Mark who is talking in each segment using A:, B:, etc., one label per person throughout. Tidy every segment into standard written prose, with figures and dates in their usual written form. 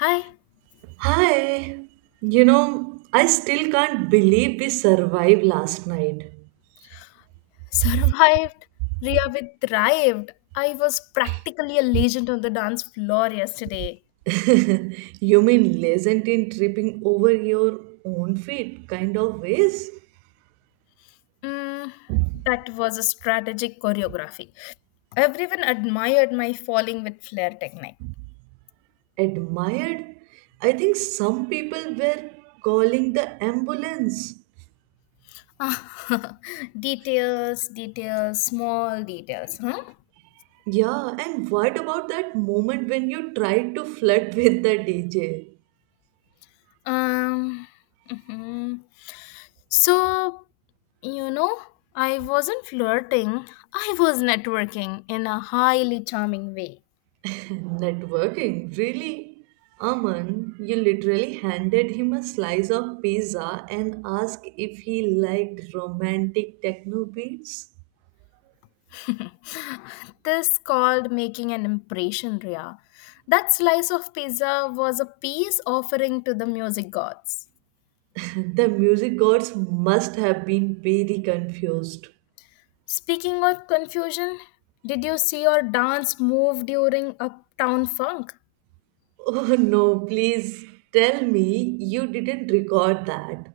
A: Hi,
B: Hi, you know, I still can't believe we survived last night.
A: survived. Ria thrived. I was practically a legend on the dance floor yesterday.
B: You mean legend in tripping over your own feet kind of ways?
A: Mm, that was a strategic choreography. Everyone admired my falling with flair technique.
B: Admired? I think some people were calling the ambulance.
A: Ah, details, details, small details, huh?
B: Yeah, and what about that moment when you tried to flirt with the DJ?
A: Um, mhm. So, you know, I wasn't flirting, I was networking in a highly charming way.
B: Networking, really? Aman, you literally handed him a slice of pizza and asked if he liked romantic techno beats?
A: This called making an impression, Ria. That slice of pizza was a peace offering to the music gods.
B: The music gods must have been very confused.
A: Speaking of confusion, did you see your dance move during Uptown Funk?
B: Oh no, please tell me you didn't record that.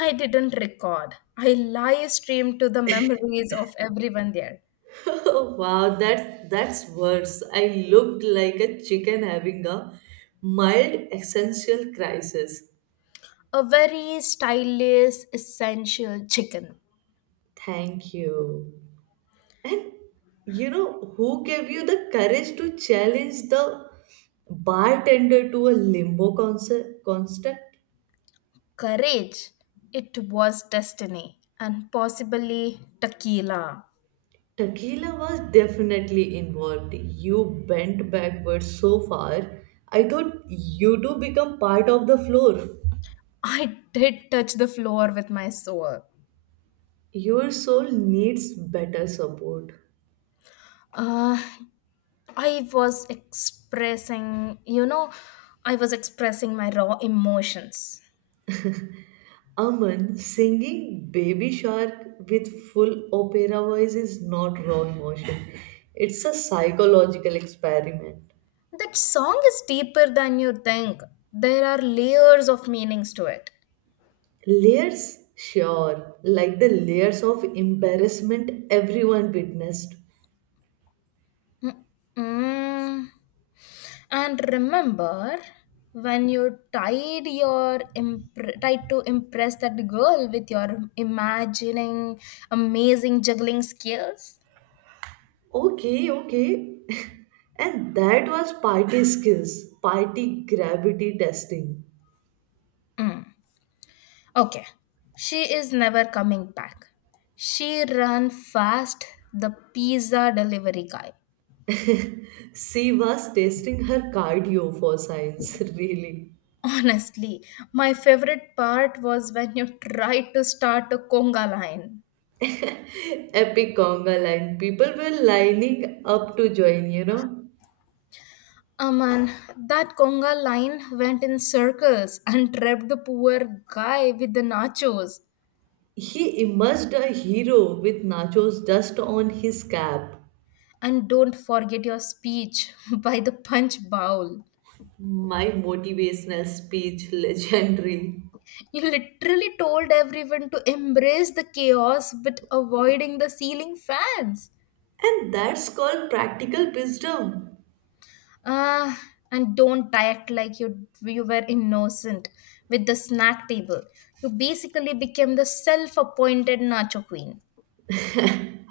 A: I didn't record. I live streamed to the memories of everyone there.
B: Wow, that's worse. I looked like a chicken having a mild existential crisis.
A: A very stylish, essential chicken.
B: Thank you. And you know who gave you the courage to challenge the bartender to a limbo concert construct?
A: Courage. It was destiny and possibly tequila.
B: Tequila was definitely involved. You bent backwards so far. I thought you two become part of the floor.
A: I did touch the floor with my soul.
B: Your soul needs better support.
A: Uh, I was expressing, I was expressing my raw emotions.
B: Aman singing Baby Shark with full opera voice is not raw emotion. It's a psychological experiment.
A: That song is deeper than you think. There are layers of meanings to it.
B: Layers? Sure, like the layers of embarrassment everyone witnessed.
A: Mm-mm. And remember when you tried to impress that girl with your imagining amazing juggling skills?
B: Okay, okay. And that was party skills, party gravity testing.
A: Mm. Okay. She is never coming back. She ran fast the pizza delivery guy.
B: She was testing her cardio for science, really.
A: Honestly, my favorite part was when you tried to start a conga line.
B: Epic conga line. People were lining up to join, you know.
A: Aman, that conga line went in circles and trapped the poor guy with the nachos.
B: He emerged a hero with nachos dust on his cap.
A: And don't forget your speech by the punch bowl.
B: My motivational speech, legendary.
A: You literally told everyone to embrace the chaos but avoiding the ceiling fans.
B: And that's called practical wisdom.
A: Ah, and don't act like you were innocent with the snack table. You basically became the self-appointed nacho queen.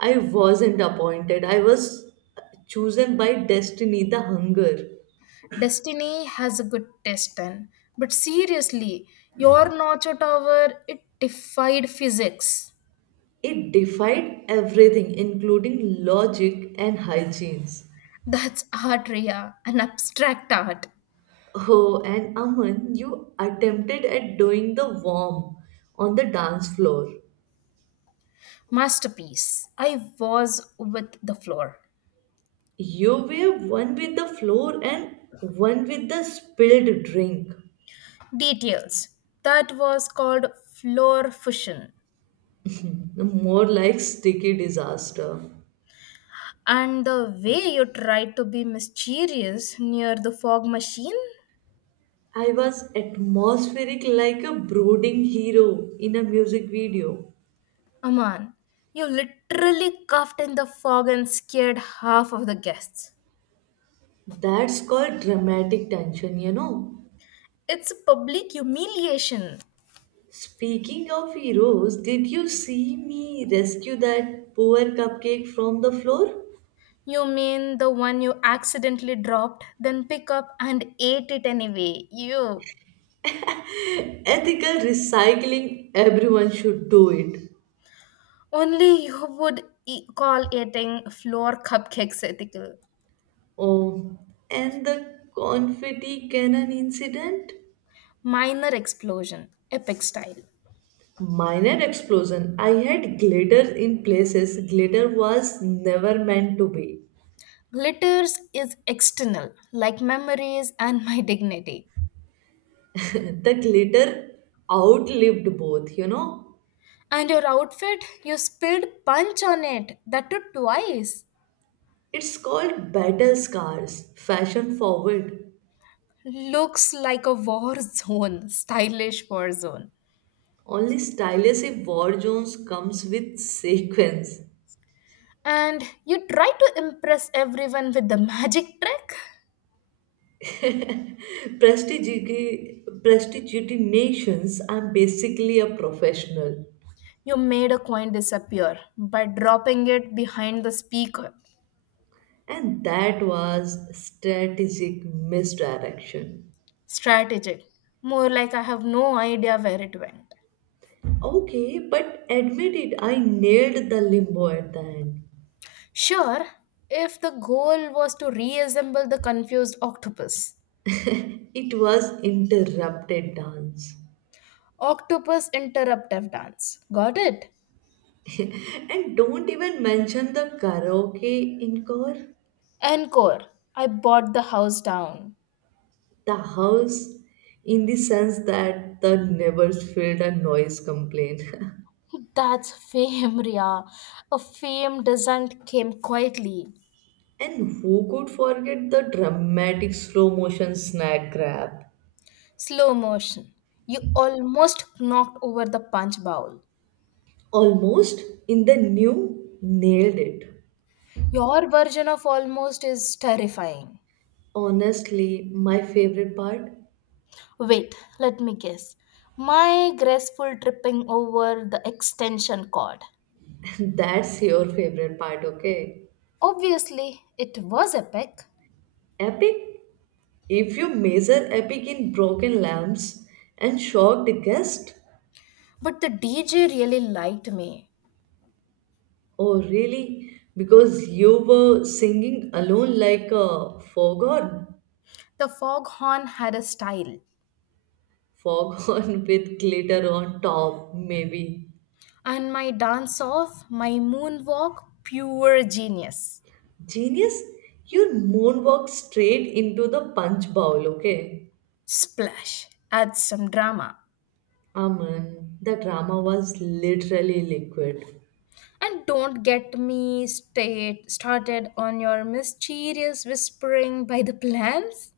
B: I wasn't appointed, I was chosen by destiny, the hunger.
A: Destiny has a good test then. But seriously, your nacho tower, it defied physics.
B: It defied everything, including logic and hygienes.
A: That's art, Ria, an abstract art.
B: Oh, and Aman, you attempted at doing the worm on the dance floor.
A: Masterpiece. I was with the floor.
B: You were one with the floor and one with the spilled drink.
A: Details. That was called floor fusion.
B: More like sticky disaster.
A: And the way you tried to be mysterious near the fog machine,
B: I was atmospheric like a brooding hero in a music video.
A: Aman, you literally coughed in the fog and scared half of the guests.
B: That's called dramatic tension, you know.
A: It's a public humiliation.
B: Speaking of heroes, did you see me rescue that poor cupcake from the floor?
A: You mean the one you accidentally dropped, then pick up and ate it anyway? You.
B: Ethical recycling, everyone should do it.
A: Only you would call eating floor cupcakes ethical.
B: Oh, and the confetti cannon incident?
A: Minor explosion, epic style.
B: Minor explosion. I had glitter in places glitter was never meant to be.
A: Glitters is external, like memories and my dignity.
B: The glitter outlived both, you know.
A: And your outfit, you spilled punch on it. That too twice.
B: It's called battle scars, fashion forward.
A: Looks like a war zone, stylish war zone.
B: Only stylish if war zones comes with sequence.
A: And you try to impress everyone with the magic trick.
B: Prestidigitations, I'm basically a professional.
A: You made a coin disappear by dropping it behind the speaker.
B: And that was strategic misdirection.
A: Strategic. More like I have no idea where it went.
B: Okay, but admit it, I nailed the limbo at the end.
A: Sure, if the goal was to reassemble the confused octopus.
B: It was interrupted dance.
A: Octopus interruptive dance. Got it?
B: And don't even mention the karaoke encore,
A: Encore. I bought the house down.
B: the house in the sense that the neighbors filled a noise complaint.
A: That's fame, Ria. A fame doesn't came quietly.
B: And who could forget the dramatic slow motion snack grab?
A: Slow motion. You almost knocked over the punch bowl.
B: Almost in the new, nailed it.
A: Your version of almost is terrifying.
B: Honestly, my favorite part.
A: Wait, let me guess. My graceful tripping over the extension cord.
B: That's your favorite part, okay?
A: Obviously, it was epic,
B: Epic? If you measure epic in broken lamps and shocked guest,
A: but the DJ really liked me.
B: oh, really? Because you were singing alone like a foghorn?
A: The foghorn had a style,
B: Foghorn with glitter on top, maybe.
A: and my dance off, my moonwalk, pure genius.
B: Genius, you moonwalk straight into the punch bowl, okay?
A: Splash, add some drama.
B: Aman, the drama was literally liquid.
A: And don't get me state started on your mysterious whispering by the plants.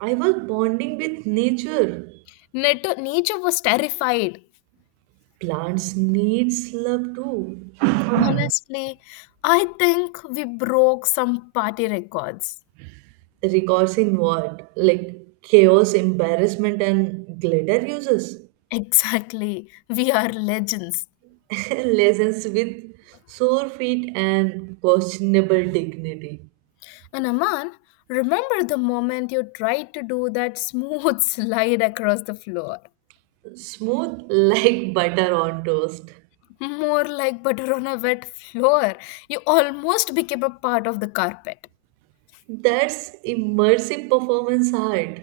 B: I was bonding with nature.
A: Nature was terrified.
B: Plants needs love too.
A: Honestly, I think we broke some party records.
B: Records in what? Like chaos, embarrassment, and glitter uses.
A: Exactly, we are legends.
B: Lessons with sore feet and questionable dignity.
A: And Aman, remember the moment you tried to do that smooth slide across the floor?
B: Smooth like butter on toast.
A: More like butter on a wet floor. You almost became a part of the carpet.
B: That's immersive performance art.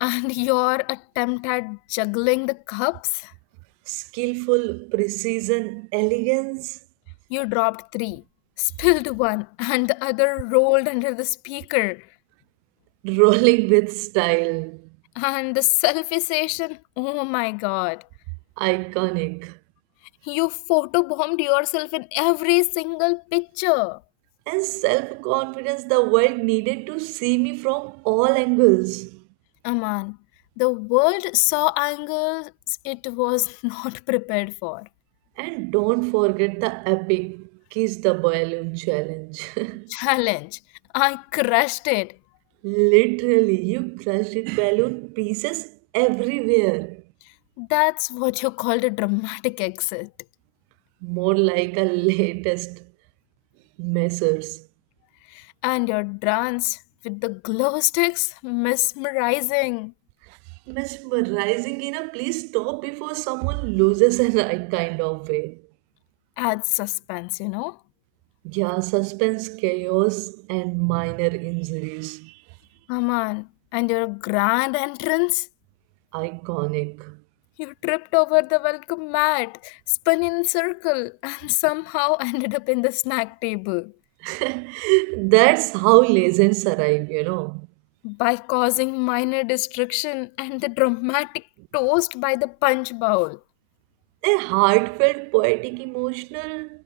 A: And your attempt at juggling the cups,
B: Skillful precision, elegance,
A: you dropped three, spilled one, and the other rolled under the speaker.
B: rolling with style,
A: And the selfie session, oh my god.
B: iconic,
A: You photobombed yourself in every single picture.
B: and self confidence the world needed to see me from all angles.
A: Aman, the world saw angles it was not prepared for.
B: And don't forget the epic Kiss the Balloon challenge.
A: Challenge. I crushed it.
B: Literally, you crushed it balloon pieces everywhere.
A: That's what you called a dramatic exit.
B: More like a latest measures.
A: And your dance with the glow sticks, mesmerizing,
B: Mesmerizing in a please stop before someone loses an eye kind of way.
A: adds suspense, you know?
B: Yeah, suspense, chaos, and minor injuries.
A: Aman, and your grand entrance?
B: Iconic.
A: You tripped over the welcome mat, spun in a circle, and somehow ended up in the snack table.
B: That's how legends arrive, you know.
A: By causing minor destruction and the dramatic toast by the punch bowl,
B: A heartfelt, poetic, emotional.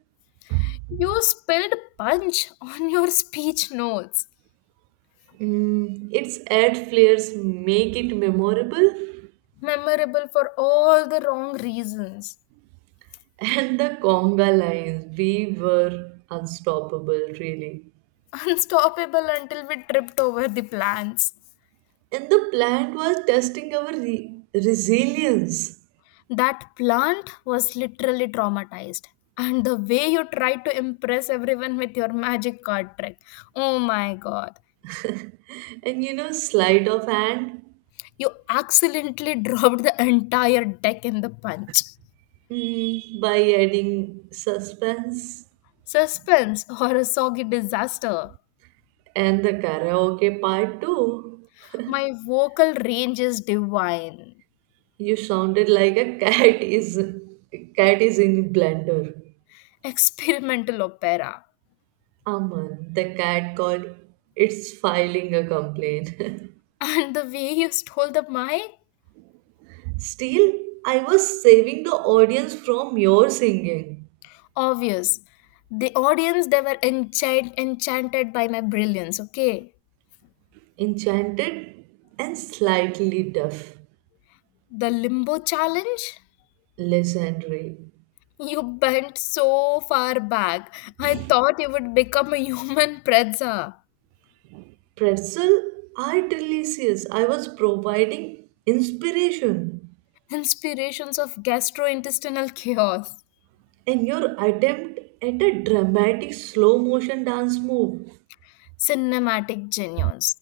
A: you spilled punch on your speech notes.
B: Mm, its ad flares make it memorable.
A: Memorable for all the wrong reasons.
B: And the conga lines, we were unstoppable, really.
A: Unstoppable until we tripped over the plants.
B: And the plant was testing our resilience.
A: That plant was literally traumatized. And the way you tried to impress everyone with your magic card trick. Oh my god.
B: And you know, sleight of hand
A: You accidentally dropped the entire deck in the punch.
B: mm, by adding suspense
A: Suspense or a soggy disaster.
B: and the karaoke part too.
A: My vocal range is divine.
B: You sounded like a cat is in blender.
A: Experimental opera.
B: Aman, the cat called. It's filing a complaint.
A: And the way you stole the mic?
B: Still, I was saving the audience from your singing.
A: Obvious. The audience, they were enchanted by my brilliance, okay?
B: Enchanted and slightly deaf.
A: The limbo challenge?
B: Legendary.
A: You bent so far back. I thought you would become a human pretzel.
B: Pretzel are delicious. I was providing inspiration
A: Inspirations of gastrointestinal chaos,
B: and your attempt at a dramatic slow motion dance move.
A: cinematic genius,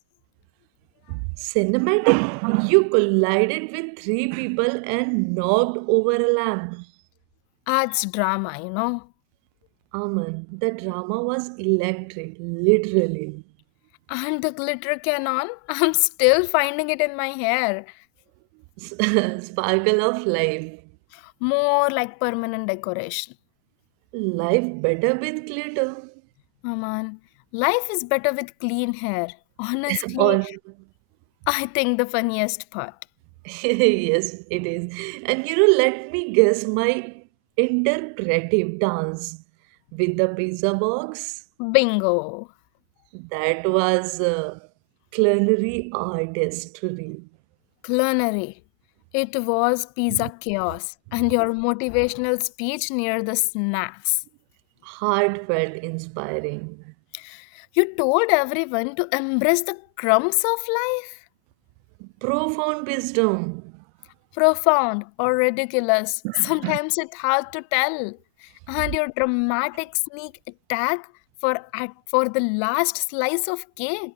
B: Cinematic, you collided with three people and knocked over a lamp.
A: arts drama, you know.
B: Aman, the drama was electric, literally.
A: And the glitter cannon, I'm still finding it in my hair.
B: Sparkle of life.
A: More like permanent decoration.
B: Life better with glitter.
A: Aman, life is better with clean hair. Honestly,
B: All.
A: I think the funniest part.
B: Yes, it is. And you know, let me guess my interpretive dance with the pizza box.
A: Bingo.
B: That was culinary artistry,
A: Culinary. It was pizza chaos and your motivational speech near the snacks.
B: heartfelt, inspiring,
A: You told everyone to embrace the crumbs of life.
B: profound wisdom,
A: Profound or ridiculous, sometimes it's hard to tell. And your dramatic sneak attack for the last slice of cake,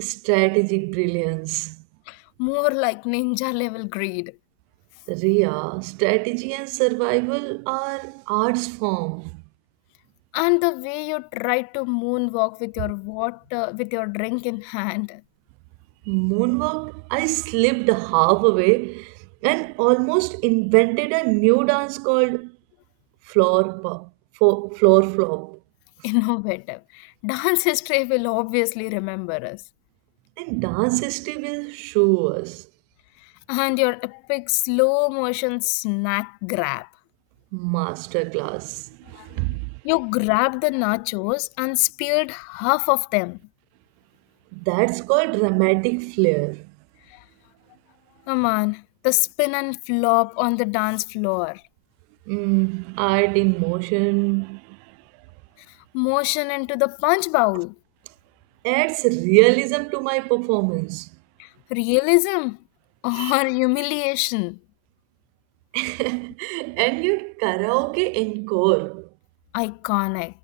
B: strategic brilliance.
A: more like ninja level greed.
B: Ria, strategy and survival are arts form.
A: And the way you tried to moonwalk with your drink in hand.
B: Moonwalk, I slipped halfway and almost invented a new dance called floor, pop, floor flop.
A: Innovative. Dance history will obviously remember us.
B: And dance history will show us
A: And your epic slow motion snack grab.
B: masterclass.
A: You grabbed the nachos and speared half of them.
B: That's called dramatic flair.
A: Come on, the spin and flop on the dance floor.
B: Mm, art in motion
A: Motion into the punch bowl.
B: adds realism to my performance.
A: Realism or humiliation.
B: And your karaoke encore,
A: Iconic.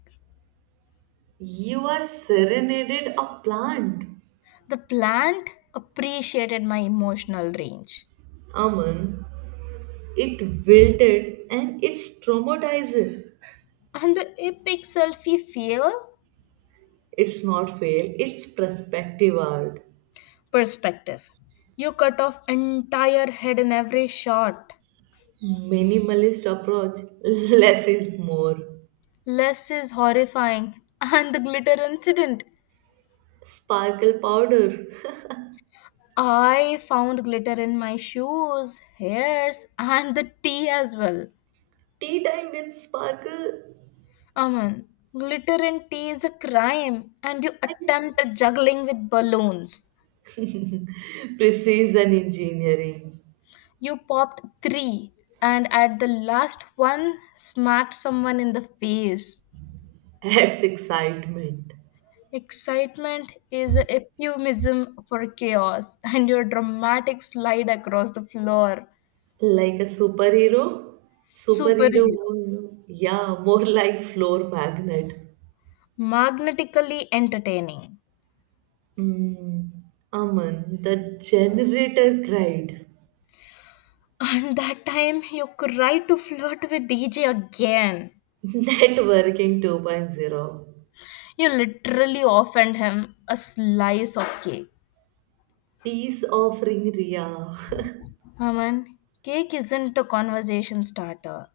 B: you are serenaded a plant.
A: The plant appreciated my emotional range.
B: Aman, it wilted and it's traumatizing.
A: And the epic selfie fail?
B: It's not fail, it's perspective art.
A: Perspective. You cut off entire head in every shot.
B: Minimalist approach, less is more.
A: Less is horrifying. And the glitter incident.
B: Sparkle powder,
A: I found glitter in my shoes, hairs, and the tea as well.
B: tea time with sparkle,
A: Aman, glitter in tea is a crime, and you attempted juggling with balloons.
B: precision engineering
A: You popped three, and at the last one, smacked someone in the face.
B: adds excitement.
A: Excitement is a euphemism for chaos, and your dramatic slide across the floor.
B: Like a superhero, superhero,
A: Superhero.
B: yeah, more like floor magnet.
A: Magnetically entertaining.
B: Hmm. Aman, the generator cried.
A: And that time you cried to flirt with DJ again.
B: Networking 2.0.
A: You literally offered him a slice of cake.
B: Peace offering Ria.
A: Aman, cake isn't a conversation starter.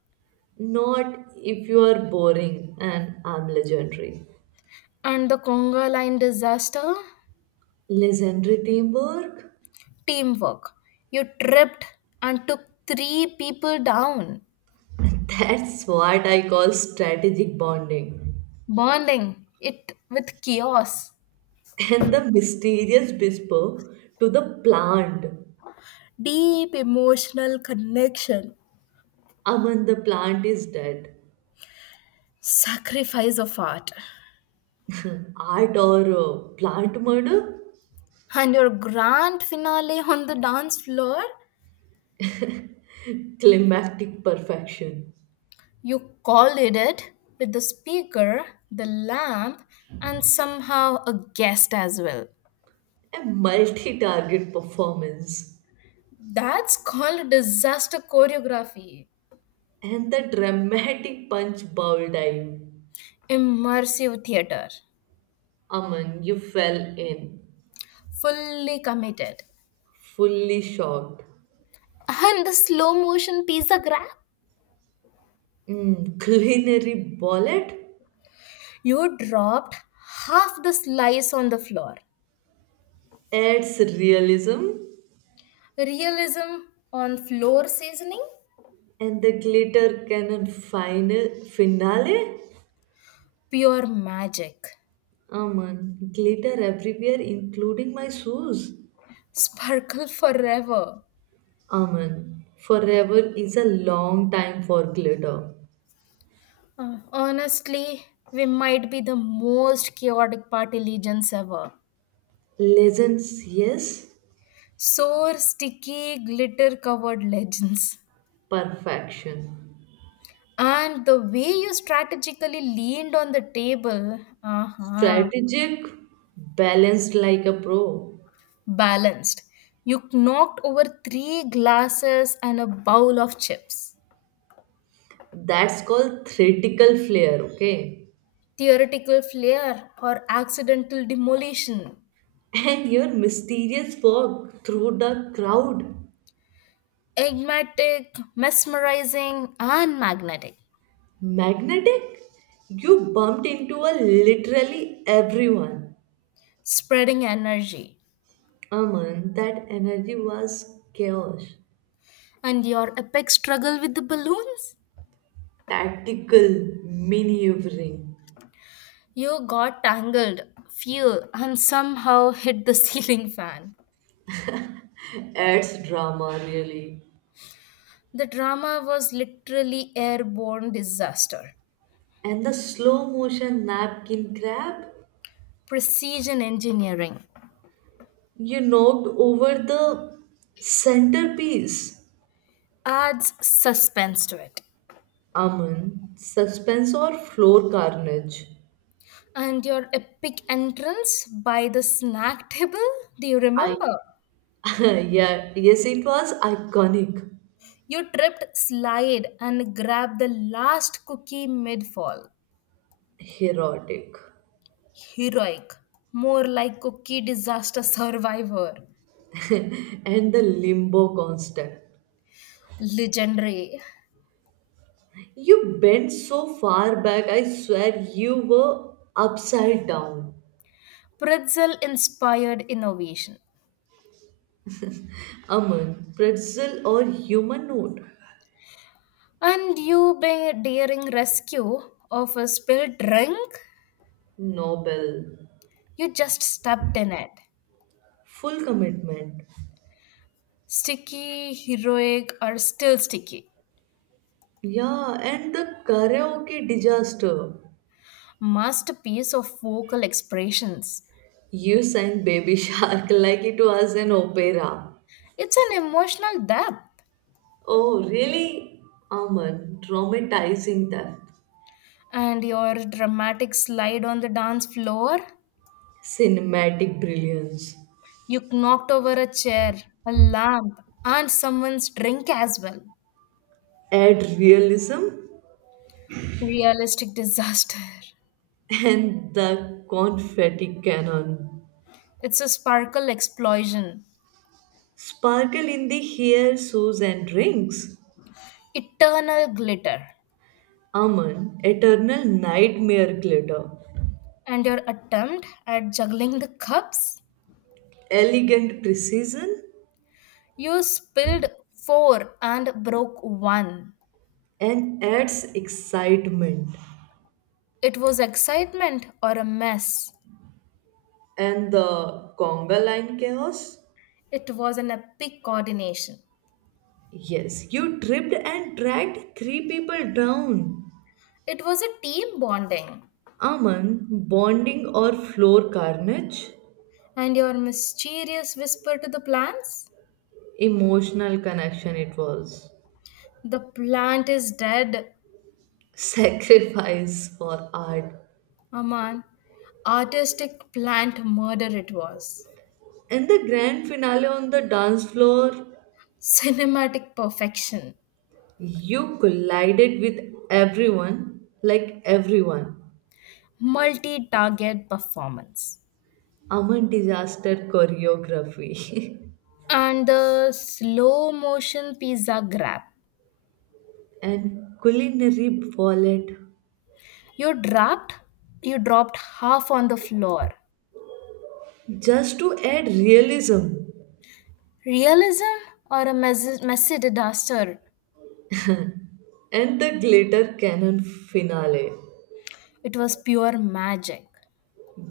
B: Not if you are boring and I'm legendary.
A: And the conga line disaster?
B: Legendary teamwork?
A: Teamwork. You tripped and took three people down.
B: That's what I call strategic bonding.
A: Bonding it with chaos,
B: And the mysterious whisper to the plant.
A: deep emotional connection,
B: Aman, the plant is dead.
A: sacrifice of art.
B: Art or plant murder?
A: And your grand finale on the dance floor,
B: Climactic perfection.
A: you collided it with the speaker, the lamp, and somehow a guest as well.
B: A multi target performance.
A: That's called disaster choreography,
B: And the dramatic punch bowl dive.
A: immersive theater,
B: Aman, you fell in,
A: fully committed.
B: fully shocked.
A: And the slow motion pizza grab?
B: Mm, culinary bullet
A: You dropped half the slice on the floor.
B: adds realism.
A: Realism on floor seasoning?
B: And the glitter cannon final finale.
A: Pure magic.
B: Aman, glitter everywhere, including my shoes.
A: Sparkle forever.
B: Aman, forever is a long time for glitter.
A: Honestly, we might be the most chaotic party legions ever.
B: Legends, yes,
A: Sore, sticky, glitter covered legends.
B: perfection.
A: And the way you strategically leaned on the table, uh-huh,
B: Strategic, balanced like a pro.
A: balanced. You knocked over three glasses and a bowl of chips.
B: That's called theatrical flair, okay?
A: Theoretical flair or accidental demolition,
B: And your mysterious walk through the crowd.
A: enigmatic, mesmerizing, and magnetic,
B: Magnetic? You bumped into a literally everyone.
A: spreading energy.
B: Aman, that energy was chaos,
A: And your epic struggle with the balloons?
B: tactical maneuvering,
A: You got tangled, fell, and somehow hit the ceiling fan.
B: adds drama really.
A: The drama was literally airborne disaster.
B: And the slow motion napkin grab,
A: Precision engineering
B: you knocked over the centerpiece.
A: adds suspense to it.
B: Aman, suspense or floor carnage?
A: And your epic entrance by the snack table? Do you
B: I
A: remember?
B: yeah, yes, it was iconic,
A: You tripped, slid, and grabbed the last cookie mid fall.
B: erotic,
A: Heroic. More like cookie disaster survivor.
B: and the limbo constant.
A: Legendary.
B: You bent so far back, I swear you were upside down.
A: Pretzel inspired innovation.
B: Aman, pretzel or humanoid? Note?
A: And you be daring rescue of a spilled drink?
B: Noble,
A: You just stepped in it.
B: full commitment.
A: Sticky, heroic, or still sticky.
B: Yeah, and the karaoke disaster.
A: Masterpiece of vocal expressions.
B: You sang Baby Shark like it was an opera.
A: It's an emotional depth.
B: Oh, really? Aman, traumatizing that.
A: And your dramatic slide on the dance floor.
B: Cinematic brilliance.
A: You knocked over a chair, a lamp, and someone's drink as well.
B: Add realism
A: Realistic disaster.
B: and the confetti cannon.
A: It's a sparkle explosion,
B: Sparkle in the hair, shoes, and rings.
A: eternal glitter.
B: Aman, eternal nightmare glitter.
A: And your attempt at juggling the cups?
B: Elegant precision
A: You spilled four and broke one.
B: and adds excitement.
A: It was excitement or a mess.
B: And the conga line chaos?
A: It was an epic coordination.
B: Yes, you tripped and dragged three people down.
A: It was a team bonding.
B: Aman, bonding or floor carnage?
A: And your mysterious whisper to the plants?
B: Emotional connection it was
A: The plant is dead,
B: sacrifice for art
A: Aman. Artistic plant murder it was.
B: and the grand finale on the dance floor
A: Cinematic perfection.
B: you collided with everyone like everyone
A: Multi target performance.
B: aman disaster choreography
A: And the slow motion pizza grab.
B: and culinary ballet
A: You dropped, you dropped half on the floor.
B: just to add realism
A: Realism or a messy disaster?
B: and the glitter cannon finale
A: It was pure magic.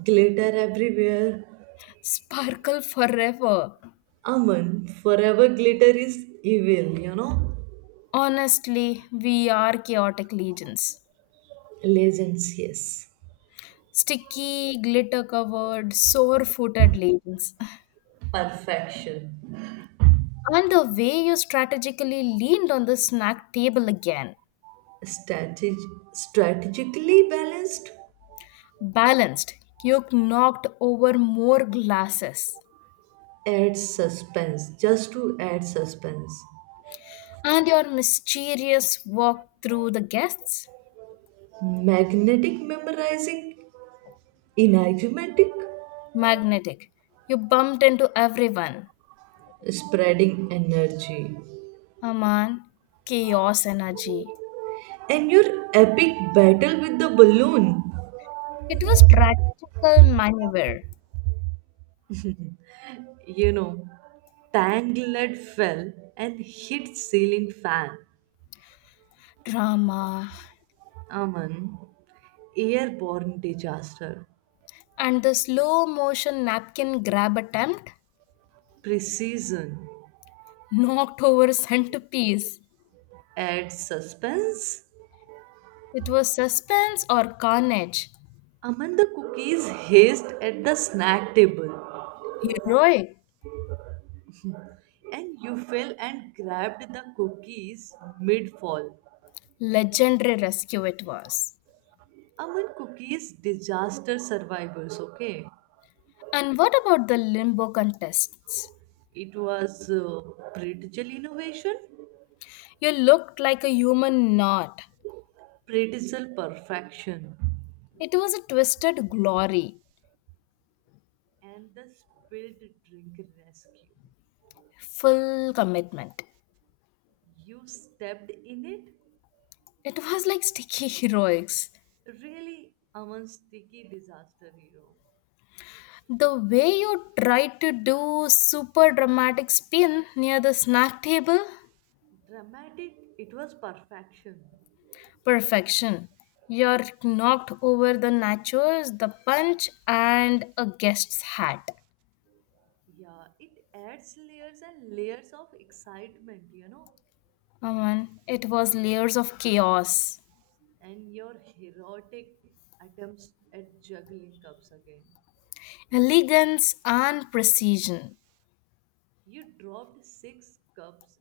B: glitter everywhere
A: Sparkle forever.
B: aman forever glitter is evil you know.
A: Honestly, we are chaotic legions.
B: Legends, yes.
A: Sticky, glitter covered, sore footed legions.
B: Perfection.
A: And the way you strategically leaned on the snack table again.
B: Strateg- Strategically balanced
A: Balanced, you knocked over more glasses.
B: adds suspense, just to add suspense.
A: And your mysterious walk through the guests?
B: Magnetic memorizing, enigmatic,
A: Magnetic. You bumped into everyone.
B: spreading energy.
A: Aman, chaos energy.
B: And your epic battle with the balloon.
A: It was strategical maneuver,
B: You know, Tangled fell and hit ceiling fan.
A: drama,
B: Aman, airborne disaster.
A: and the slow motion napkin grab attempt
B: Precision
A: knocked over centerpiece.
B: adds suspense
A: It was suspense or carnage.
B: Amanda cookies hissed at the snack table,
A: Heroic,
B: and you fell and grabbed the cookies mid fall.
A: legendary rescue it was.
B: Aman cookies, disaster survivors, okay?
A: And what about the limbo contests?
B: It was pretzel innovation,
A: You looked like a human knot.
B: pretzel perfection,
A: It was a twisted glory,
B: and the spilled drink rescue.
A: full commitment.
B: You stepped in it?
A: It was like sticky heroics.
B: Really, Aman's sticky disaster hero.
A: The way you tried to do super dramatic spin near the snack table
B: Dramatic, it was perfection.
A: perfection. You're knocked over the nachos, the punch, and a guest's hat.
B: Yeah, it adds layers and layers of excitement, you know,
A: Aman, it was layers of chaos,
B: and your heroic attempts at juggling cups again.
A: elegance, and precision.
B: You dropped six cups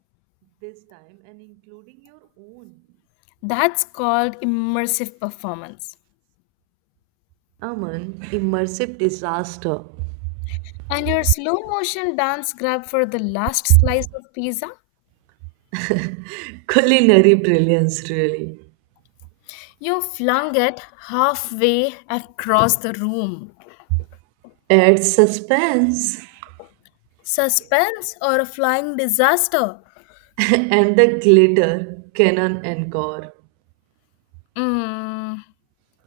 B: this time and including your own.
A: That's called immersive performance.
B: Aman, immersive disaster.
A: And your slow motion dance grab for the last slice of pizza,
B: Culinary brilliance, really.
A: you flung it halfway across the room.
B: Adds suspense
A: Suspense or a flying disaster?
B: and the glitter, cannon and gore.
A: Mmm,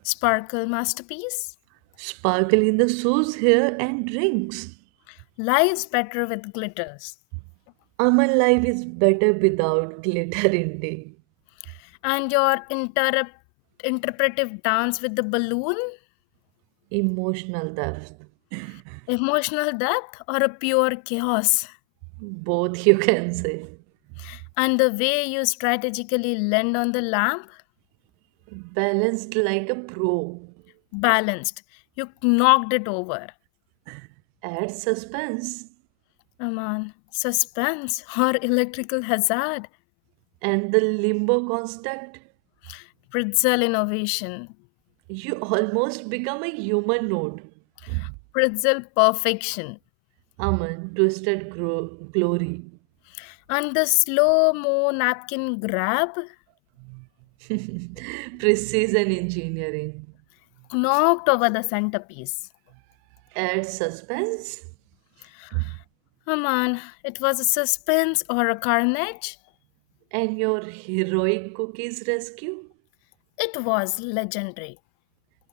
A: sparkle masterpiece?
B: Sparkle in the sauce here and drinks.
A: Life's better with glitters.
B: Amal life is better without glitter indeed.
A: And your interpretive dance with the balloon?
B: Emotional depth.
A: Emotional depth or a pure chaos?
B: Both you can say.
A: And the way you strategically land on the lamp?
B: Balanced like a pro.
A: Balanced. You knocked it over.
B: Add suspense
A: Aman. Suspense or electrical hazard?
B: and the limbo construct.
A: Pretzel innovation.
B: You almost become a human node.
A: Pretzel perfection.
B: Aman, twisted glory.
A: And the slow mo napkin grab
B: Precision engineering.
A: knocked over the centerpiece.
B: Add suspense
A: Oh man, it was a suspense or a carnage?
B: and your heroic cookies rescue.
A: It was legendary,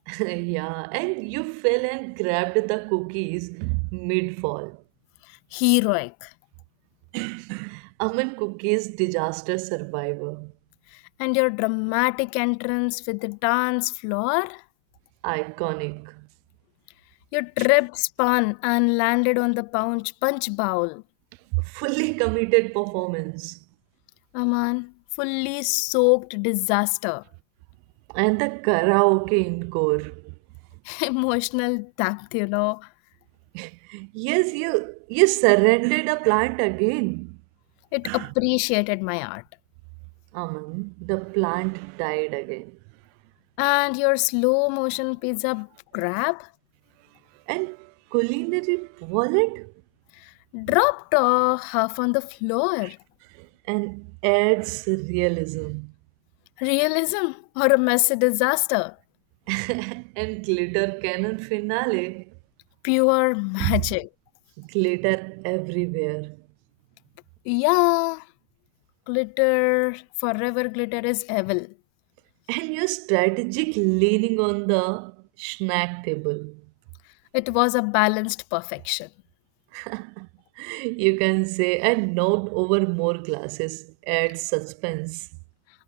B: Yeah, and you fell and grabbed the cookies mid fall.
A: heroic.
B: Aman Cookie's disaster survivor.
A: And your dramatic entrance with the dance floor?
B: Iconic.
A: Your trip spun, and landed on the punch bowl.
B: Fully committed performance.
A: Aman, fully soaked disaster.
B: And the karaoke encore.
A: Emotional depth, you know.
B: Yes, you surrendered a plant again.
A: It appreciated my art.
B: Aman, the plant died again.
A: And your slow motion pizza grab
B: And culinary wallet
A: dropped half on the floor.
B: and adds realism.
A: Realism or a messy disaster?
B: And glitter cannon finale.
A: Pure magic.
B: Glitter everywhere.
A: Yeah, glitter, forever glitter is evil.
B: And your strategic leaning on the snack table
A: It was a balanced perfection.
B: you can say, and knocked over more glasses at suspense.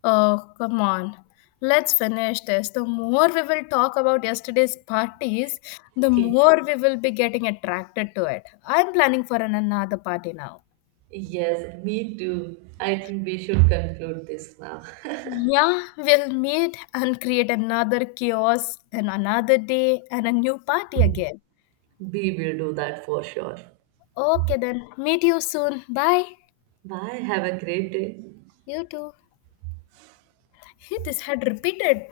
A: Oh, come on. Let's finish this. The more we will talk about yesterday's parties, the
B: Okay.
A: more we will be getting attracted to it. I'm planning for an another party now.
B: Yes, me too. I think we should conclude this now.
A: Yeah, we'll meet and create another chaos and another day and a new party again.
B: We will do that for sure.
A: Okay, then. Meet you soon. Bye.
B: Bye. Have a great day.
A: You too. Hey, this had repeated.